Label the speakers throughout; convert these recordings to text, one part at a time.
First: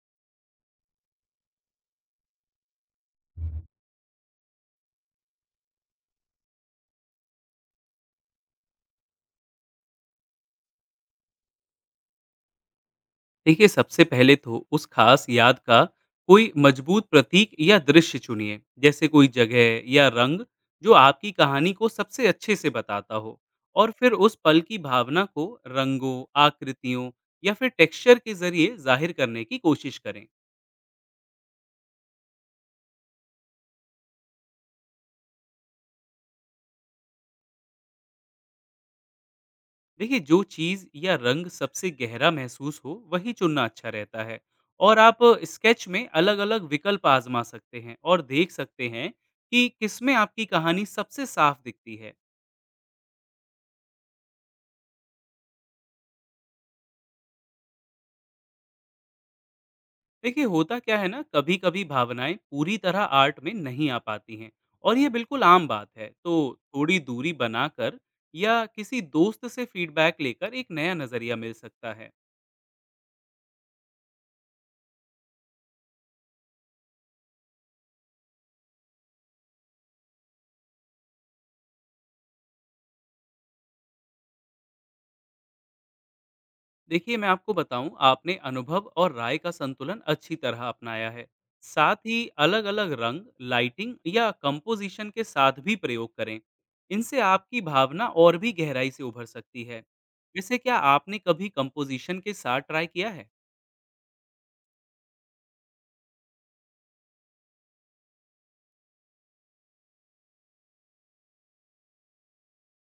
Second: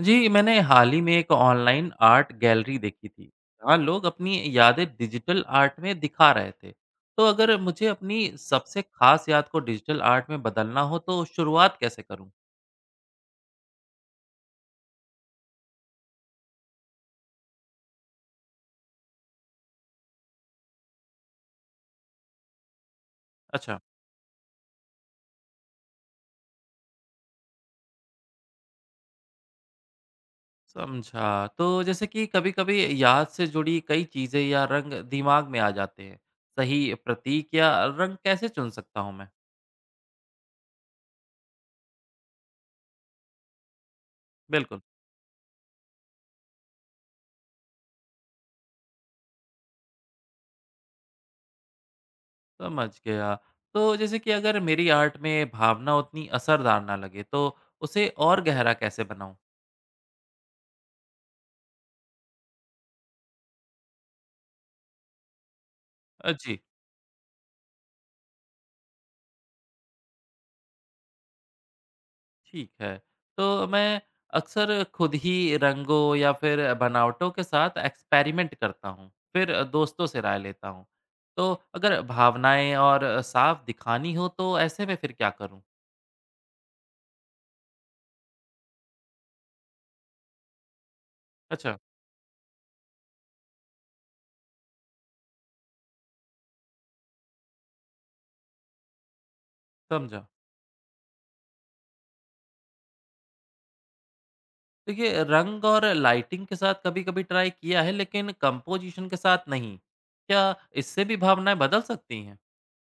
Speaker 1: जी, मैंने हाल ही में एक ऑनलाइन आर्ट गैलरी देखी थी जहाँ लोग अपनी यादें डिजिटल आर्ट में दिखा रहे थे। तो अगर मुझे अपनी सबसे खास याद को डिजिटल आर्ट में बदलना हो तो शुरुआत कैसे करूँ।
Speaker 2: देखिए, सबसे पहले तो उस खास याद का कोई मजबूत प्रतीक या दृश्य चुनिए, जैसे कोई जगह या रंग जो आपकी कहानी को सबसे अच्छे से बताता हो।
Speaker 1: अच्छा।
Speaker 2: और फिर उस पल की भावना को रंगों, आकृतियों या फिर टेक्सचर के जरिए जाहिर करने की कोशिश करें।
Speaker 1: समझा। तो जैसे कि कभी कभी याद से जुड़ी कई चीज़ें या रंग दिमाग में आ जाते हैं। सही प्रतीक या रंग कैसे चुन सकता हूँ मैं।
Speaker 2: देखिए, जो चीज़ या रंग सबसे गहरा महसूस हो वही चुनना अच्छा रहता है।
Speaker 1: बिल्कुल।
Speaker 2: और आप स्केच में अलग अलग विकल्प आजमा सकते हैं और देख सकते हैं कि किसमें आपकी कहानी सबसे साफ दिखती है।
Speaker 1: समझ गया। तो जैसे कि अगर मेरी आर्ट में भावना उतनी असरदार ना लगे तो उसे और गहरा कैसे बनाऊँ।
Speaker 2: देखिए, होता क्या है ना, कभी कभी भावनाएं पूरी तरह आर्ट में नहीं आ पाती हैं और ये बिल्कुल आम बात है। तो
Speaker 1: जी।
Speaker 2: थोड़ी दूरी बनाकर या किसी दोस्त से फीडबैक लेकर एक नया नजरिया मिल सकता है।
Speaker 1: ठीक है। तो मैं अक्सर खुद ही रंगों या फिर बनावटों के साथ एक्सपेरिमेंट करता हूँ, फिर दोस्तों से राय लेता हूँ। तो अगर भावनाएँ और साफ दिखानी हो तो ऐसे में फिर क्या करूँ?
Speaker 2: देखिए, मैं आपको बताऊं, आपने अनुभव और राय का संतुलन अच्छी तरह अपनाया है।
Speaker 1: अच्छा,
Speaker 2: साथ ही अलग अलग रंग, लाइटिंग या कंपोजिशन के साथ भी प्रयोग करें। इनसे आपकी भावना और भी गहराई से उभर सकती है।
Speaker 1: समझा।
Speaker 2: वैसे क्या आपने कभी कंपोजिशन के साथ ट्राई किया है?
Speaker 1: देखिए रंग और लाइटिंग के साथ कभी-कभी ट्राई किया है लेकिन कंपोज़िशन के साथ नहीं। क्या इससे भी भावनाएँ बदल सकती हैं?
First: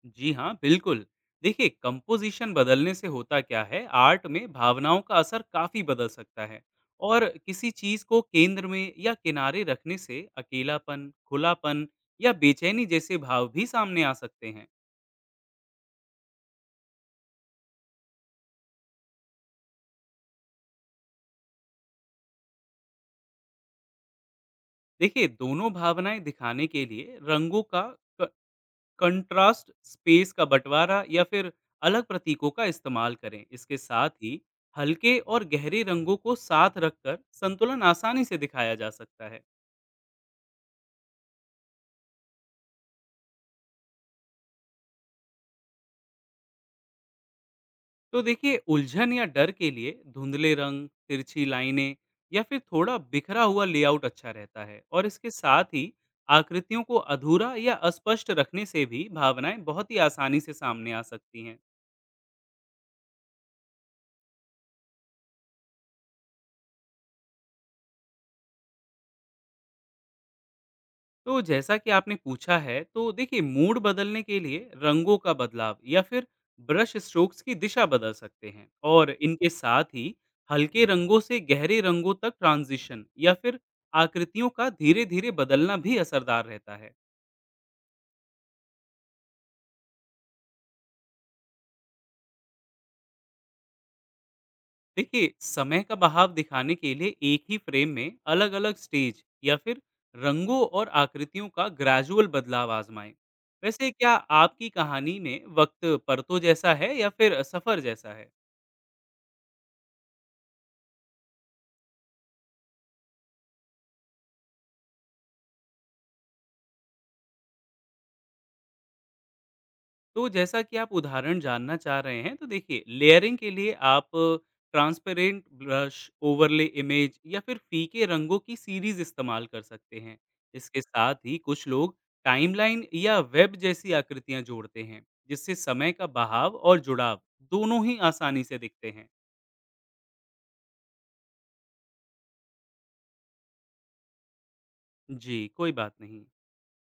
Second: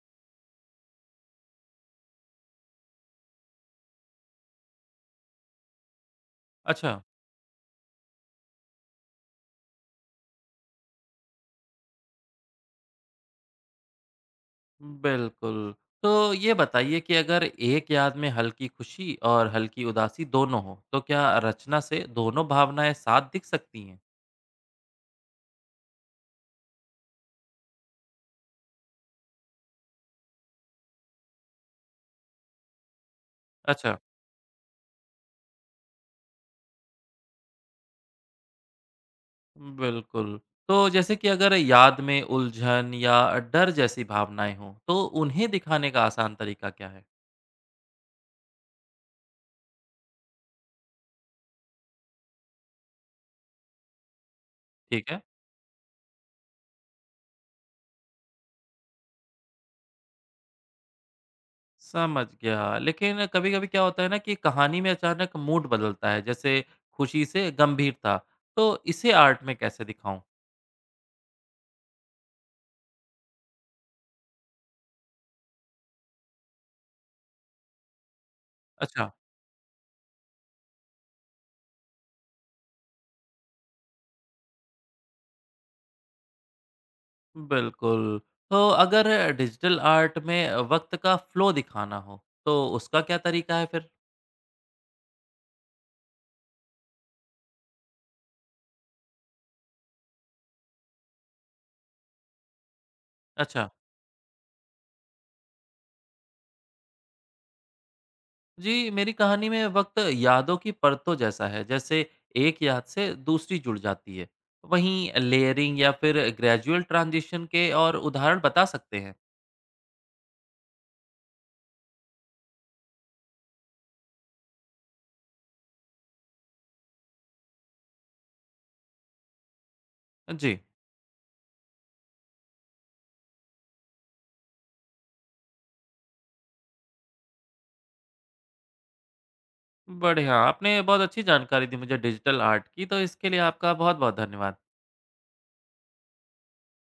Speaker 2: जी हाँ, बिल्कुल। देखिए, कंपोज़िशन बदलने से होता क्या है, आर्ट में भावनाओं का असर काफ़ी बदल सकता है।
Speaker 1: अच्छा।
Speaker 2: और किसी चीज़ को केंद्र में या किनारे रखने से अकेलापन, खुलापन या बेचैनी जैसे भाव भी सामने आ सकते हैं।
Speaker 1: बिल्कुल। तो ये बताइए कि अगर एक याद में हल्की खुशी और हल्की उदासी दोनों हों, तो क्या रचना से दोनों भावनाएँ साथ दिख सकती हैं?
Speaker 2: देखिए, दोनों भावनाएँ दिखाने के लिए रंगों का क कंट्रास्ट, स्पेस का बँटवारा या फिर अलग प्रतीकों का इस्तेमाल करें। इसके
Speaker 1: अच्छा।
Speaker 2: साथ ही हल्के और गहरे रंगों को साथ रखकर संतुलन आसानी से दिखाया जा सकता है।
Speaker 1: बिल्कुल। तो जैसे कि अगर याद में उलझन या डर जैसी भावनाएँ हों, तो उन्हें दिखाने का आसान तरीका क्या है?
Speaker 2: तो देखिए, उलझन या डर के लिए धुंधले रंग, तिरछी लाइनें या फिर थोड़ा बिखरा हुआ लेआउट अच्छा रहता है। और
Speaker 1: ठीक है।
Speaker 2: इसके साथ ही आकृतियों को अधूरा या अस्पष्ट रखने से भी भावनाएं बहुत ही आसानी से सामने आ सकती हैं।
Speaker 1: समझ गया। लेकिन कभी-कभी क्या होता है ना कि कहानी में अचानक मूड बदलता है, जैसे खुशी से गंभीरता। तो इसे आर्ट में कैसे दिखाऊँ?
Speaker 2: तो जैसा कि आपने पूछा है, तो देखिए, मूड बदलने के लिए रंगों का बदलाव या फिर ब्रश स्ट्रोक्स की दिशा बदल सकते हैं। और
Speaker 1: अच्छा।
Speaker 2: इनके साथ ही हल्के रंगों से गहरे रंगों तक ट्रांजिशन या फिर आकृतियों का धीरे धीरे बदलना भी असरदार रहता है।
Speaker 1: बिल्कुल। तो अगर डिजिटल आर्ट में वक़्त का फ़्लो दिखाना हो, तो उसका क्या तरीका है फिर?
Speaker 2: देखिए, समय का बहाव दिखाने के लिए एक ही फ्रेम में अलग अलग स्टेज या फिर रंगों और आकृतियों का ग्रेजुअल बदलाव आजमाएं।
Speaker 1: अच्छा।
Speaker 2: वैसे क्या आपकी कहानी में वक्त परतों जैसा है या फिर सफर जैसा है?
Speaker 1: जी, मेरी कहानी में वक़्त यादों की परतों जैसा है, जैसे एक याद से दूसरी जुड़ जाती है। वहीं लेयरिंग या फिर ग्रेजुअल ट्रांज़िशन के और उदाहरण बता सकते हैं।
Speaker 2: तो जैसा कि आप उदाहरण जानना चाह रहे हैं, तो देखिए, लेयरिंग के लिए आप ट्रांसपेरेंट ब्रश, ओवरले इमेज या फिर फीके रंगों की सीरीज इस्तेमाल कर सकते हैं।
Speaker 1: जी,
Speaker 2: इसके साथ ही कुछ लोग टाइमलाइन या वेब जैसी आकृतियां जोड़ते हैं, जिससे समय का बहाव और जुड़ाव दोनों ही आसानी से दिखते हैं।
Speaker 1: बढ़िया, आपने बहुत अच्छी जानकारी दी मुझे डिजिटल आर्ट की, तो इसके लिए आपका बहुत-बहुत धन्यवाद।
Speaker 2: जी, कोई बात नहीं।